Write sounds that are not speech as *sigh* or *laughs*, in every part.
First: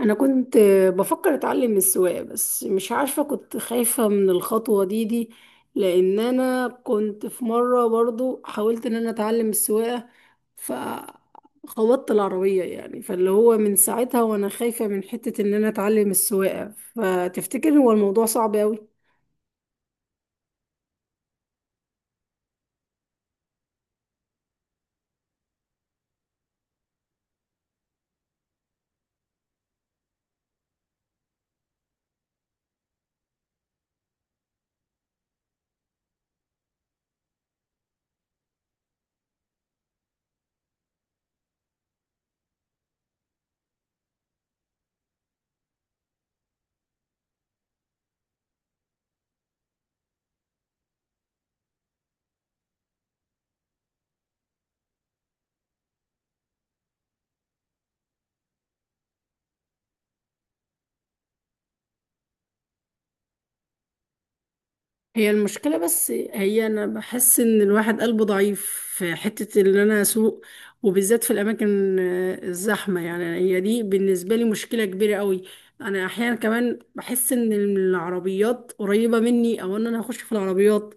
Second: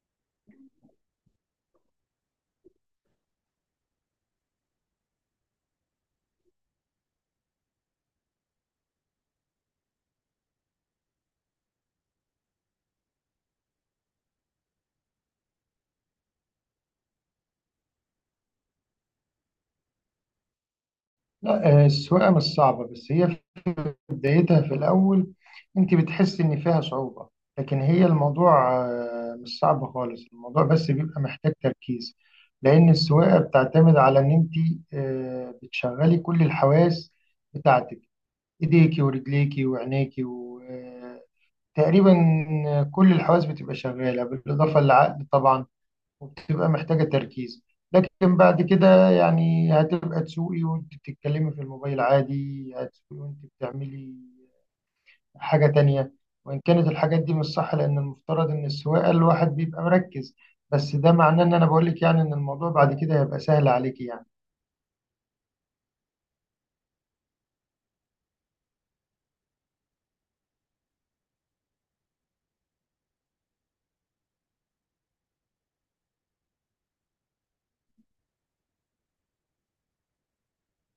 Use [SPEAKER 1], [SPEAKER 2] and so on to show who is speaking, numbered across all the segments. [SPEAKER 1] انا كنت بفكر اتعلم السواقه، بس مش عارفه كنت خايفه من الخطوه دي. لان انا كنت في مره برضو حاولت ان انا اتعلم السواقه، فخبطت العربيه يعني، فاللي هو من ساعتها وانا خايفه من حته ان انا اتعلم السواقه. فتفتكر هو الموضوع صعب قوي؟
[SPEAKER 2] لا، السواقة مش صعبة بس هي في بدايتها في الأول. أنت بتحس إن فيها صعوبة، لكن هي الموضوع مش صعب خالص. الموضوع بس بيبقى محتاج تركيز، لأن السواقة بتعتمد على إن أنت بتشغلي كل الحواس بتاعتك. إيديكي ورجليكي وعينيكي، وتقريبا كل الحواس بتبقى شغالة بالإضافة للعقل طبعا، وبتبقى محتاجة تركيز. لكن بعد كده يعني هتبقى تسوقي وانت بتتكلمي في الموبايل عادي، هتسوقي وانت بتعملي حاجة تانية، وإن كانت الحاجات دي مش صح لأن المفترض إن السواقة الواحد بيبقى مركز. بس ده معناه إن أنا بقولك يعني إن الموضوع بعد كده هيبقى سهل عليكي يعني.
[SPEAKER 1] هي المشكلة، بس هي أنا بحس إن الواحد قلبه ضعيف في حتة إن أنا أسوق، وبالذات في الأماكن الزحمة، يعني هي دي بالنسبة لي مشكلة كبيرة قوي. أنا أحيانا كمان بحس إن العربيات قريبة مني، أو إن أنا هخش في العربيات.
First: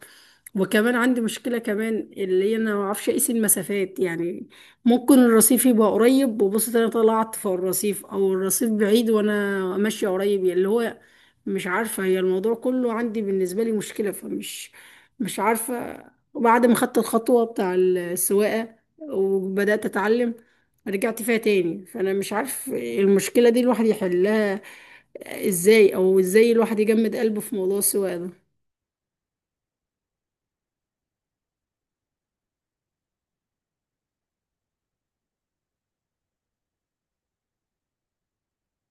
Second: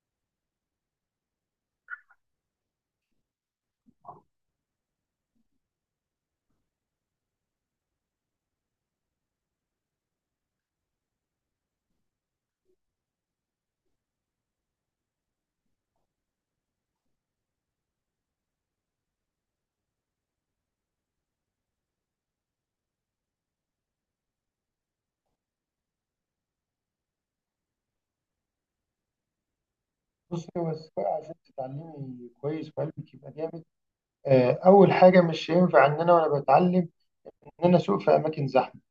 [SPEAKER 1] وكمان عندي مشكلة كمان اللي هي أنا ما أعرفش أقيس المسافات، يعني ممكن الرصيف يبقى قريب وبص أنا طلعت في الرصيف، أو الرصيف بعيد وأنا ماشية قريب، يعني اللي هو مش عارفة. هي الموضوع كله عندي بالنسبة لي مشكلة، فمش مش عارفة. وبعد ما خدت الخطوة بتاع السواقة وبدأت أتعلم، رجعت فيها تاني. فأنا مش عارف المشكلة دي الواحد يحلها إزاي، أو إزاي الواحد يجمد قلبه في موضوع السواقة ده.
[SPEAKER 2] بصي هو السواقة عشان تتعلمي كويس وقلبك يبقى جامد، أول حاجة مش هينفع إن أنا وأنا بتعلم إن أنا أسوق في أماكن زحمة.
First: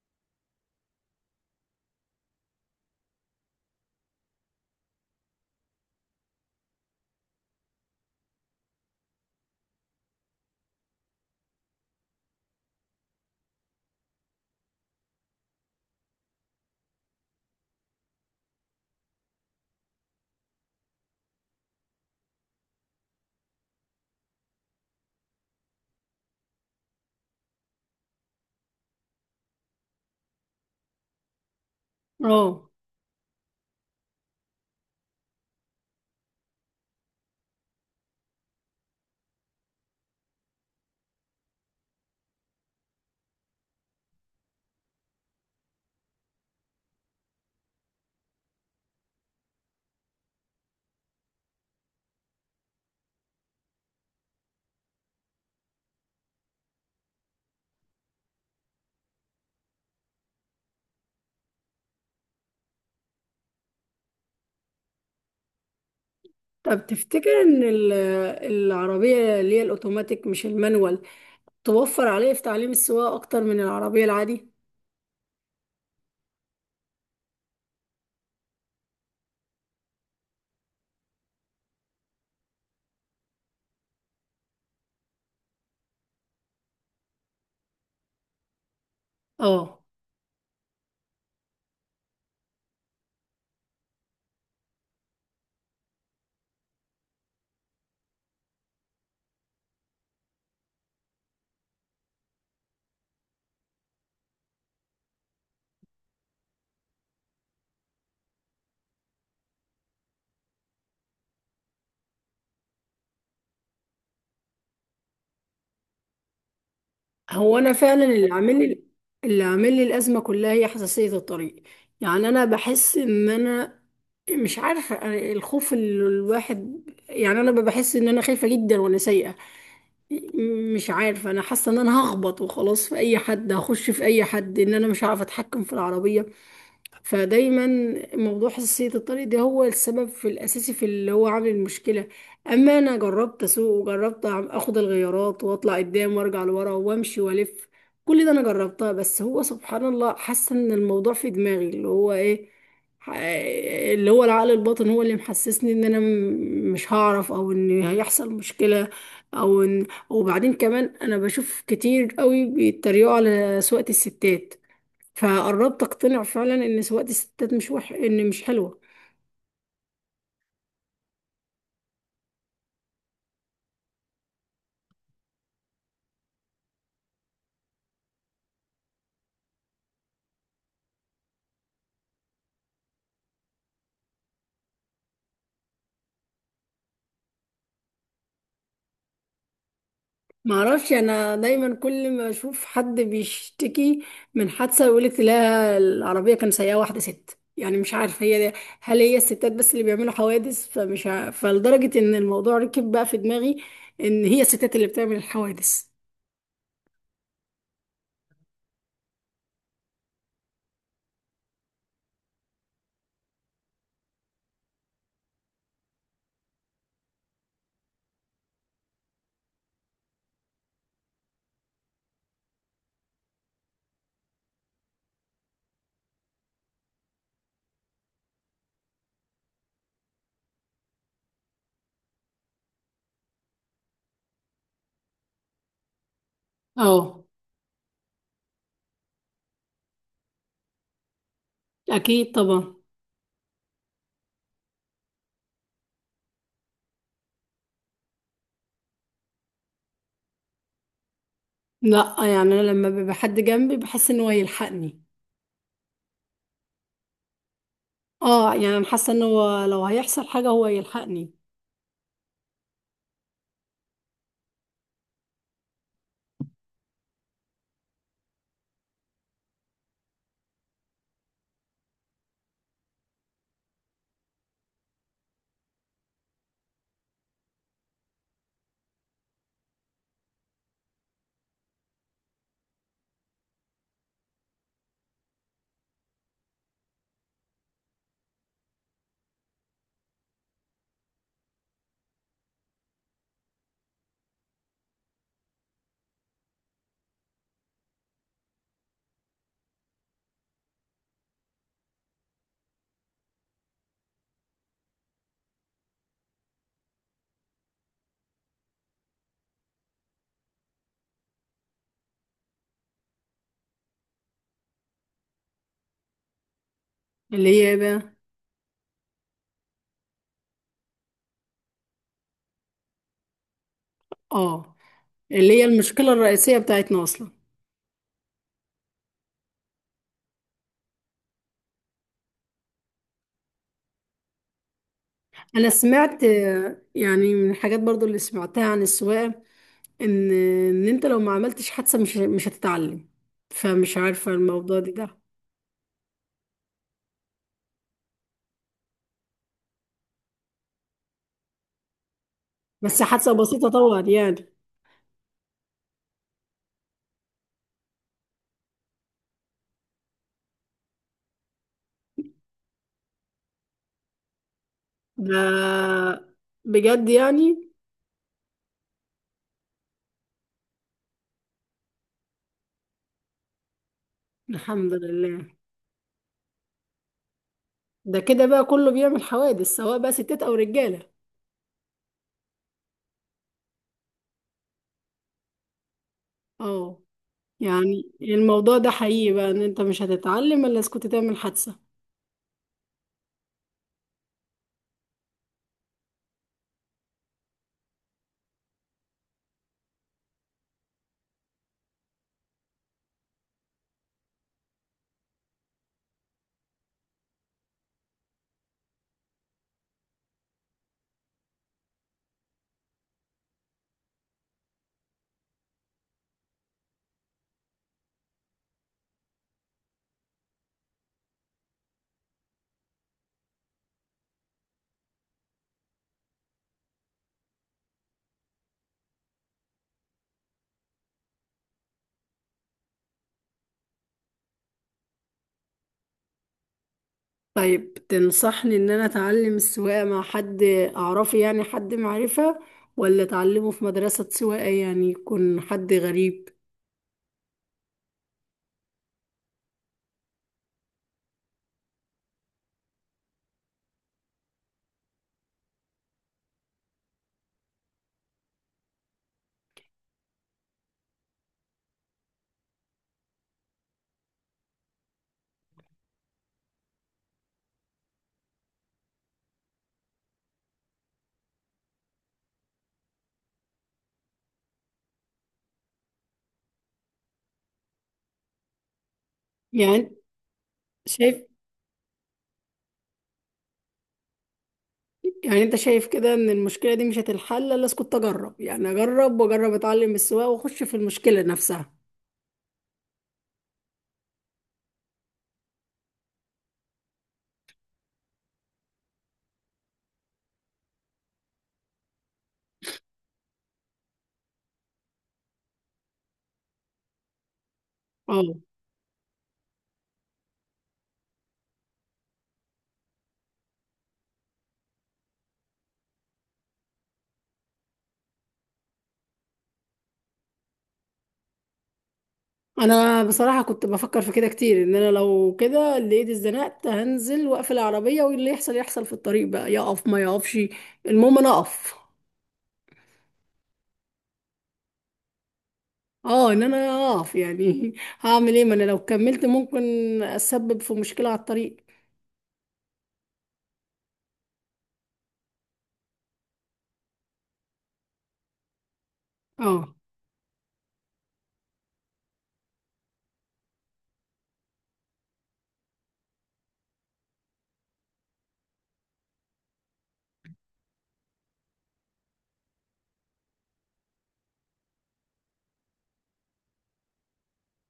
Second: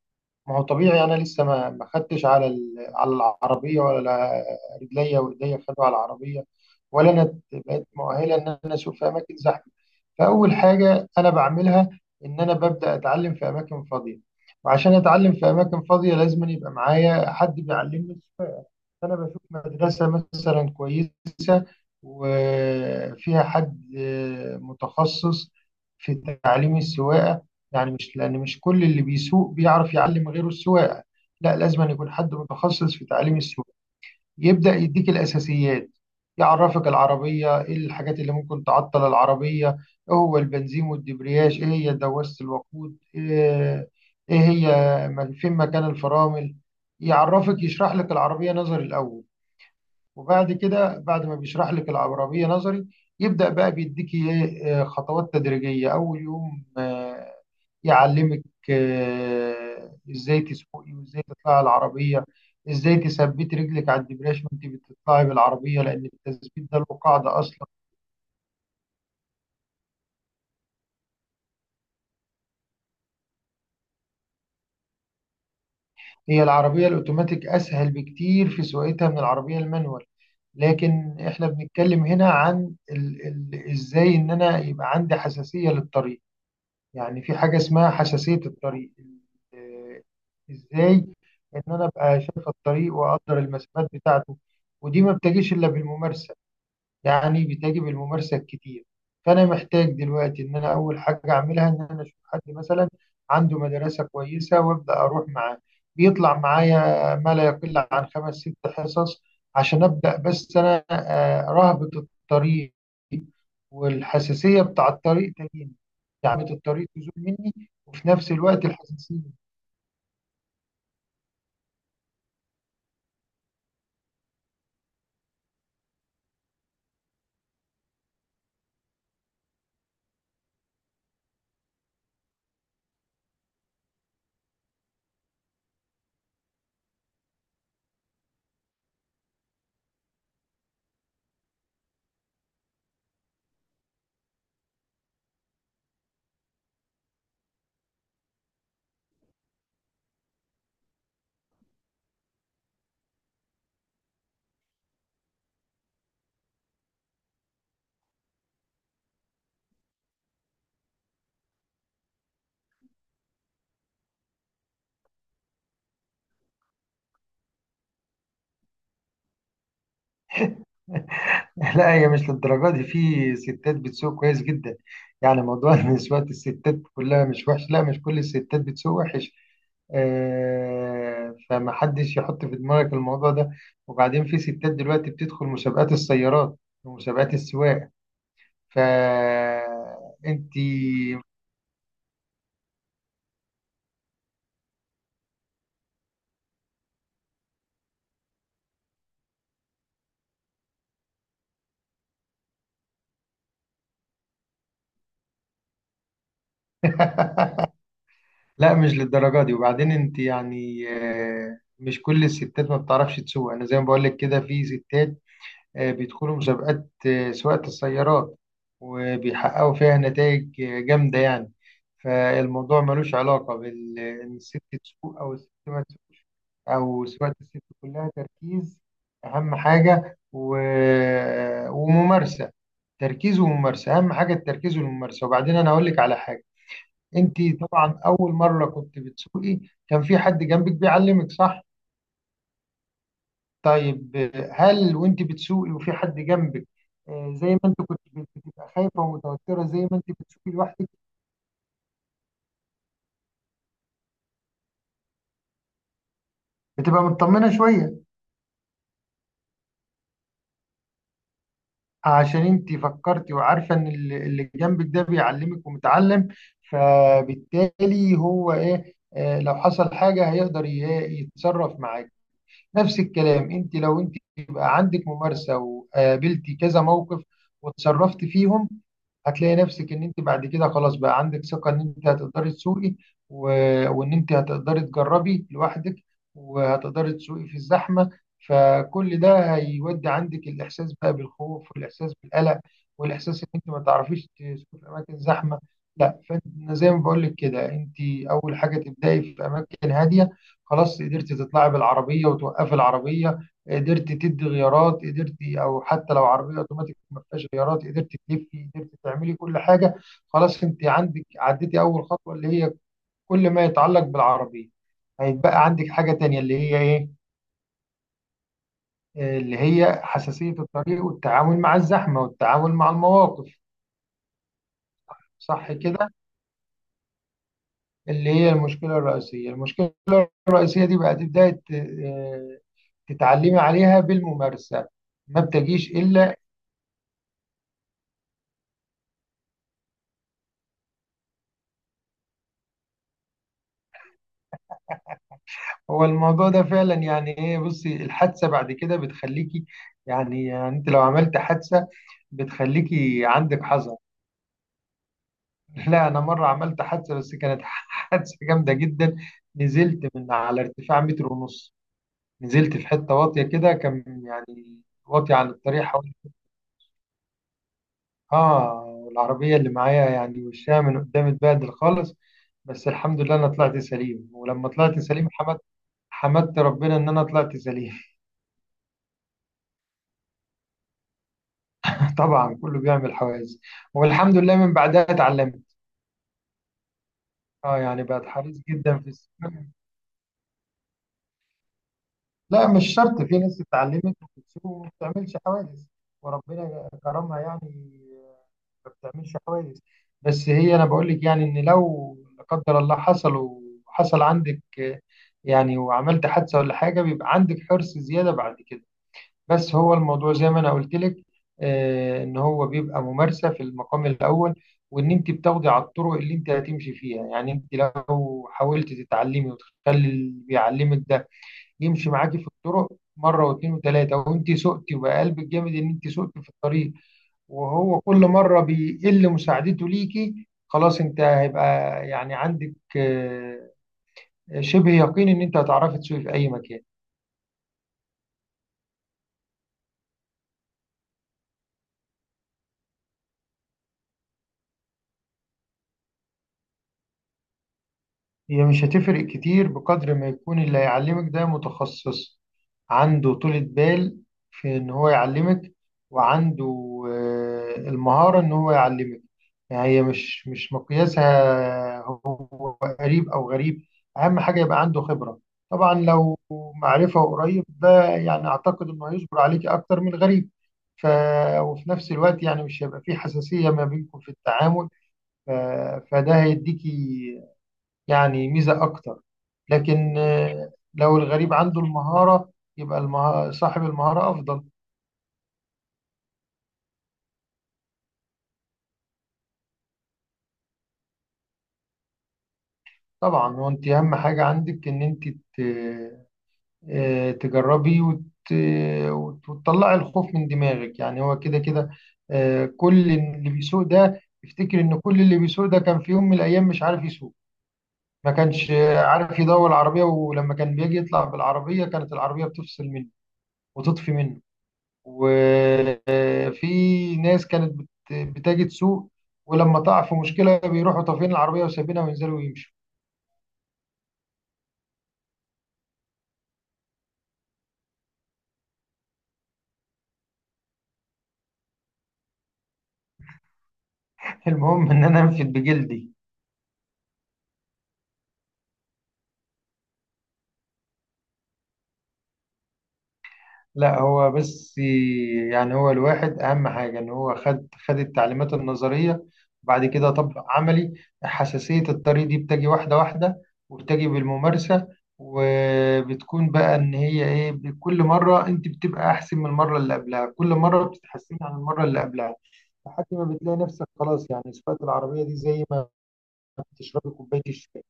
[SPEAKER 2] ما هو طبيعي انا لسه ما خدتش على على العربيه، ولا رجليا خدوا على العربيه، ولا انا بقيت مؤهله ان انا اسوق في اماكن زحمه. فاول حاجه انا بعملها ان انا ببدا اتعلم في اماكن فاضيه، وعشان اتعلم في اماكن فاضيه لازم أن يبقى معايا حد بيعلمني السواقه. أنا بشوف مدرسة مثلا كويسة، وفيها حد متخصص في تعليم السواقة. يعني مش لأن مش كل اللي بيسوق بيعرف يعلم غيره السواقة، لا لازم أن يكون حد
[SPEAKER 1] اه،
[SPEAKER 2] متخصص في تعليم السواقة. يبدأ يديك الأساسيات، يعرفك العربية إيه الحاجات اللي ممكن تعطل العربية، إيه هو البنزين والدبرياج، إيه هي دواسة الوقود، إيه هي فين مكان الفرامل. يعرفك يشرح لك العربية نظري الأول، وبعد كده بعد ما بيشرح لك العبرمية نظري يبدأ بقى بيديكي ايه خطوات تدريجية. أول يوم يعلمك ازاي تسوقي وازاي تطلعي العربية، ازاي تثبتي رجلك على الدبريش وانت بتطلعي بالعربية لأن التثبيت ده له
[SPEAKER 1] طب تفتكر
[SPEAKER 2] قاعدة
[SPEAKER 1] إن
[SPEAKER 2] أصلا.
[SPEAKER 1] العربية اللي هي الأوتوماتيك مش المانوال توفر عليه في تعليم السواقة أكتر من العربية العادي؟
[SPEAKER 2] هي العربية الأوتوماتيك أسهل بكتير في سواقتها من العربية المانوال. لكن احنا بنتكلم هنا عن ال ازاي ان انا يبقى عندي حساسية للطريق. يعني في حاجة اسمها حساسية الطريق
[SPEAKER 1] اه.
[SPEAKER 2] ازاي ان انا ابقى شايف الطريق واقدر المسافات بتاعته. ودي ما بتجيش الا بالممارسة، يعني بتجي بالممارسة الكتير. فانا محتاج دلوقتي ان انا اول حاجة اعملها ان انا اشوف حد مثلا عنده مدرسة كويسة وابدا اروح معاه، بيطلع معايا ما لا يقل عن خمس ست حصص عشان ابدا. بس انا رهبة الطريق والحساسية بتاع الطريق تجيني، يعني الطريق تزول
[SPEAKER 1] هو
[SPEAKER 2] مني
[SPEAKER 1] انا فعلا
[SPEAKER 2] وفي
[SPEAKER 1] اللي
[SPEAKER 2] نفس
[SPEAKER 1] عامل
[SPEAKER 2] الوقت
[SPEAKER 1] لي اللي
[SPEAKER 2] الحساسية.
[SPEAKER 1] عامل لي الازمه كلها هي حساسيه الطريق. يعني انا بحس ان انا مش عارفه، أنا الخوف اللي الواحد، يعني انا بحس ان انا خايفه جدا وانا سايقه. مش عارفه، انا حاسه ان انا هخبط وخلاص في اي حد، هخش في اي حد، ان انا مش عارفه اتحكم في العربيه. فدايما موضوع حساسية الطريق ده هو السبب في الأساسي في اللي هو عامل المشكلة. أما أنا جربت أسوق، وجربت أخد الغيارات وأطلع قدام وأرجع لورا وأمشي وألف، كل ده أنا جربتها. بس هو سبحان الله، حاسة إن الموضوع في دماغي اللي هو إيه، ح- اللي هو العقل الباطن هو اللي محسسني إن أنا مش هعرف، أو إن هيحصل مشكلة، أو إن وبعدين كمان أنا بشوف كتير قوي بيتريقوا على سواقة الستات، فقربت اقتنع فعلا ان سواقة الستات مش ان مش حلوة.
[SPEAKER 2] *laughs* لا هي مش للدرجة دي. في ستات بتسوق كويس جدا، يعني موضوع ان سواقة الستات كلها مش وحش، لا مش كل الستات بتسوق وحش. فمحدش يحط في دماغك الموضوع ده. وبعدين في ستات دلوقتي بتدخل مسابقات السيارات ومسابقات السواقة، فانت.
[SPEAKER 1] معرفش، انا دايما كل ما اشوف حد بيشتكي من حادثة، يقولك لا العربية كان سايقة واحدة ست. يعني مش عارفة هي دي، هل هي الستات بس اللي بيعملوا حوادث؟ فلدرجة ان الموضوع ركب بقى في دماغي ان هي الستات اللي بتعمل الحوادث.
[SPEAKER 2] *laughs* لا مش للدرجة دي. وبعدين انت يعني مش كل الستات ما بتعرفش تسوق. انا زي ما بقول لك كده في ستات بيدخلوا مسابقات سواقة السيارات، وبيحققوا فيها نتائج جامدة يعني. فالموضوع ملوش علاقة بال ان الست تسوق او الست ما تسوق، او سواقة الست كلها تركيز. اهم حاجة و... آه، وممارسة، تركيز وممارسة. اهم حاجة التركيز والممارسة. وبعدين انا هقول لك على حاجة.
[SPEAKER 1] اه،
[SPEAKER 2] انت طبعا اول مره كنت بتسوقي كان في حد جنبك بيعلمك، صح؟
[SPEAKER 1] اكيد طبعا.
[SPEAKER 2] طيب هل وانت بتسوقي وفي حد جنبك زي ما انت كنت بتبقى خايفه ومتوتره زي ما انت بتسوقي لوحدك؟
[SPEAKER 1] لا، يعني انا لما بيبقى حد جنبي بحس ان هو يلحقني.
[SPEAKER 2] بتبقى مطمنه شويه
[SPEAKER 1] اه، يعني انا حاسة ان هو لو هيحصل حاجة هو يلحقني.
[SPEAKER 2] عشان انت فكرتي وعارفه ان اللي جنبك ده بيعلمك ومتعلم، فبالتالي هو ايه لو حصل حاجه هيقدر يتصرف معاك. نفس الكلام انت لو انت يبقى عندك ممارسه وقابلتي كذا موقف وتصرفت فيهم، هتلاقي نفسك ان انت بعد كده خلاص بقى عندك ثقه ان انت هتقدري تسوقي، و... وان انت هتقدري تجربي لوحدك، وهتقدري تسوقي في الزحمه. فكل ده هيودي عندك الاحساس بقى بالخوف والاحساس بالقلق والاحساس ان انت ما تعرفيش تسوقي في اماكن زحمه. لا فانت زي ما بقول لك كده انت اول حاجه تبداي في اماكن هاديه. خلاص قدرت تطلعي بالعربية وتوقفي العربية، قدرت تدي غيارات، قدرت أو حتى لو عربية أوتوماتيك ما فيهاش غيارات قدرت تلفي، قدرت تعملي كل حاجة، خلاص أنت عندك عديتي أول خطوة اللي هي كل ما يتعلق بالعربية. هيتبقى عندك حاجة تانية اللي هي إيه؟
[SPEAKER 1] اللي هي إيه بقى؟
[SPEAKER 2] اللي هي حساسية الطريق والتعامل مع الزحمة والتعامل مع المواقف.
[SPEAKER 1] اه، اللي هي
[SPEAKER 2] صح كده.
[SPEAKER 1] المشكلة الرئيسية بتاعتنا أصلا.
[SPEAKER 2] اللي هي المشكلة الرئيسية. المشكلة الرئيسية دي بقى تبدأي تتعلمي عليها بالممارسة، ما
[SPEAKER 1] أنا
[SPEAKER 2] بتجيش
[SPEAKER 1] سمعت
[SPEAKER 2] إلا.
[SPEAKER 1] يعني من الحاجات برضو اللي سمعتها عن السواقة، إن إن أنت لو ما عملتش حادثة مش هتتعلم. فمش عارفة الموضوع دي ده.
[SPEAKER 2] هو الموضوع ده فعلا يعني ايه، بصي الحادثه بعد كده بتخليكي، يعني انت لو عملت حادثه
[SPEAKER 1] بس
[SPEAKER 2] بتخليكي
[SPEAKER 1] حادثة
[SPEAKER 2] عندك
[SPEAKER 1] بسيطة
[SPEAKER 2] حذر.
[SPEAKER 1] طبعا يعني.
[SPEAKER 2] *laughs* لا انا مره عملت حادثه بس كانت *laughs* حادثه جامده جدا. نزلت من على ارتفاع متر ونص، نزلت في حته واطيه كده، كان يعني واطيه
[SPEAKER 1] ده
[SPEAKER 2] عن الطريق حوالي.
[SPEAKER 1] بجد يعني؟
[SPEAKER 2] اه العربيه اللي معايا يعني وشها من قدام اتبهدل خالص. بس الحمد لله انا طلعت سليم، ولما
[SPEAKER 1] الحمد
[SPEAKER 2] طلعت سليم
[SPEAKER 1] لله.
[SPEAKER 2] حمدت ربنا ان انا طلعت سليم.
[SPEAKER 1] ده كده بقى كله بيعمل حوادث، سواء بقى ستات أو رجالة.
[SPEAKER 2] طبعا كله بيعمل حواجز، والحمد لله من بعدها اتعلمت.
[SPEAKER 1] اه،
[SPEAKER 2] اه يعني
[SPEAKER 1] يعني
[SPEAKER 2] بقت حريص
[SPEAKER 1] الموضوع ده
[SPEAKER 2] جدا في السوق.
[SPEAKER 1] حقيقي بقى إن أنت مش هتتعلم إلا إذا كنت تعمل حادثة؟
[SPEAKER 2] لا مش شرط، في ناس اتعلمت وبتسوق وما بتعملش حواجز، وربنا كرمها يعني ما بتعملش حواجز. بس هي انا بقول لك يعني ان لو لا قدر الله حصل وحصل عندك يعني وعملت حادثه ولا حاجه، بيبقى عندك حرص زياده بعد كده. بس هو الموضوع زي ما انا قلت لك ان هو بيبقى ممارسه في المقام الاول. وان انت بتاخدي على الطرق اللي انت هتمشي فيها، يعني انت لو حاولت تتعلمي وتخلي اللي بيعلمك ده يمشي معاكي في الطرق مره واثنين وثلاثه وانت سقتي، وبقى قلبك جامد ان انت سقتي في الطريق، وهو كل مره بيقل مساعدته ليكي، خلاص انت هيبقى يعني عندك شبه يقين ان انت هتعرفي تسوقي في اي مكان.
[SPEAKER 1] طيب، تنصحني ان انا اتعلم السواقة مع حد اعرفه، يعني حد معرفة، ولا اتعلمه في مدرسة سواقة يعني يكون حد غريب؟
[SPEAKER 2] هي مش هتفرق كتير بقدر ما يكون اللي هيعلمك ده متخصص، عنده طولة بال في إن هو يعلمك، وعنده المهارة إن هو يعلمك. يعني هي مش مقياسها هو قريب أو غريب. أهم حاجة يبقى عنده خبرة. طبعا لو معرفة وقريب ده يعني أعتقد إنه هيصبر عليك أكتر من الغريب، ف... وفي نفس الوقت يعني مش هيبقى فيه حساسية ما بينكم في التعامل، ف... فده هيديكي يعني ميزة أكتر.
[SPEAKER 1] يعني
[SPEAKER 2] لكن لو
[SPEAKER 1] شايف.
[SPEAKER 2] الغريب عنده المهارة يبقى المهارة، صاحب المهارة أفضل.
[SPEAKER 1] يعني انت شايف كده ان المشكلة دي مش هتتحل الا اسكت اجرب، يعني اجرب واجرب، اتعلم السواقة واخش في المشكلة نفسها.
[SPEAKER 2] طبعا وأنت أهم حاجة عندك إن أنت تجربي وتطلعي الخوف من دماغك. يعني هو كده كده كل اللي بيسوق ده يفتكر إن كل اللي بيسوق ده كان في يوم من الأيام مش عارف يسوق. ما
[SPEAKER 1] اه،
[SPEAKER 2] كانش عارف يدور العربية، ولما كان بيجي يطلع بالعربية كانت العربية بتفصل منه وتطفي منه. في ناس كانت بتجد سوق، ولما تقع في مشكلة بيروحوا طافين العربية وسابينها وينزلوا ويمشوا.
[SPEAKER 1] انا بصراحة كنت بفكر في كده كتير، ان انا لو كده اللي ايدي اتزنقت هنزل واقفل العربية، واللي يحصل يحصل في الطريق، بقى يقف ما يقفش، المهم انا اقف.
[SPEAKER 2] *laughs* المهم إن أنا أنفد بجلدي.
[SPEAKER 1] اه، ان انا اقف يعني *laughs* هعمل ايه، ما انا لو كملت ممكن اسبب في مشكلة على الطريق.
[SPEAKER 2] لا هو بس يعني هو الواحد أهم حاجة إن هو خد التعليمات النظرية وبعد
[SPEAKER 1] اه،
[SPEAKER 2] كده طبق عملي. حساسية الطريق دي بتجي واحدة واحدة، وبتجي بالممارسة. وبتكون بقى إن هي إيه كل مرة أنت بتبقى أحسن من المرة اللي قبلها، كل مرة بتتحسني عن المرة اللي قبلها، لحد ما بتلاقي نفسك خلاص. يعني سواقة العربية دي زي ما بتشربي كوباية الشاي،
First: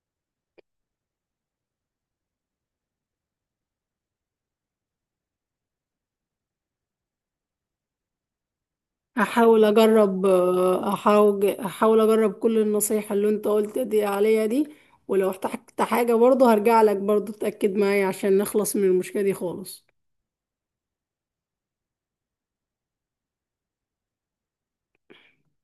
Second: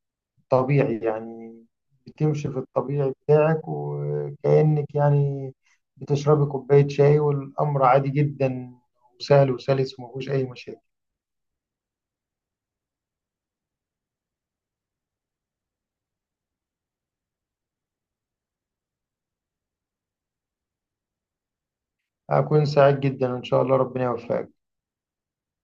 [SPEAKER 2] طبيعي يعني بتمشي في الطبيعي بتاعك، وكأنك يعني بتشربي كوباية شاي والأمر عادي جدا وسهل
[SPEAKER 1] احاول
[SPEAKER 2] وسلس
[SPEAKER 1] اجرب
[SPEAKER 2] ومفيهوش أي مشاكل.
[SPEAKER 1] احاول اجرب كل النصايح اللي انت قلت دي عليا دي. ولو احتجت حاجة برضه هرجع لك برضه، تأكد معايا عشان نخلص من المشكلة دي خالص.
[SPEAKER 2] هكون سعيد جدا وإن شاء الله ربنا يوفقك.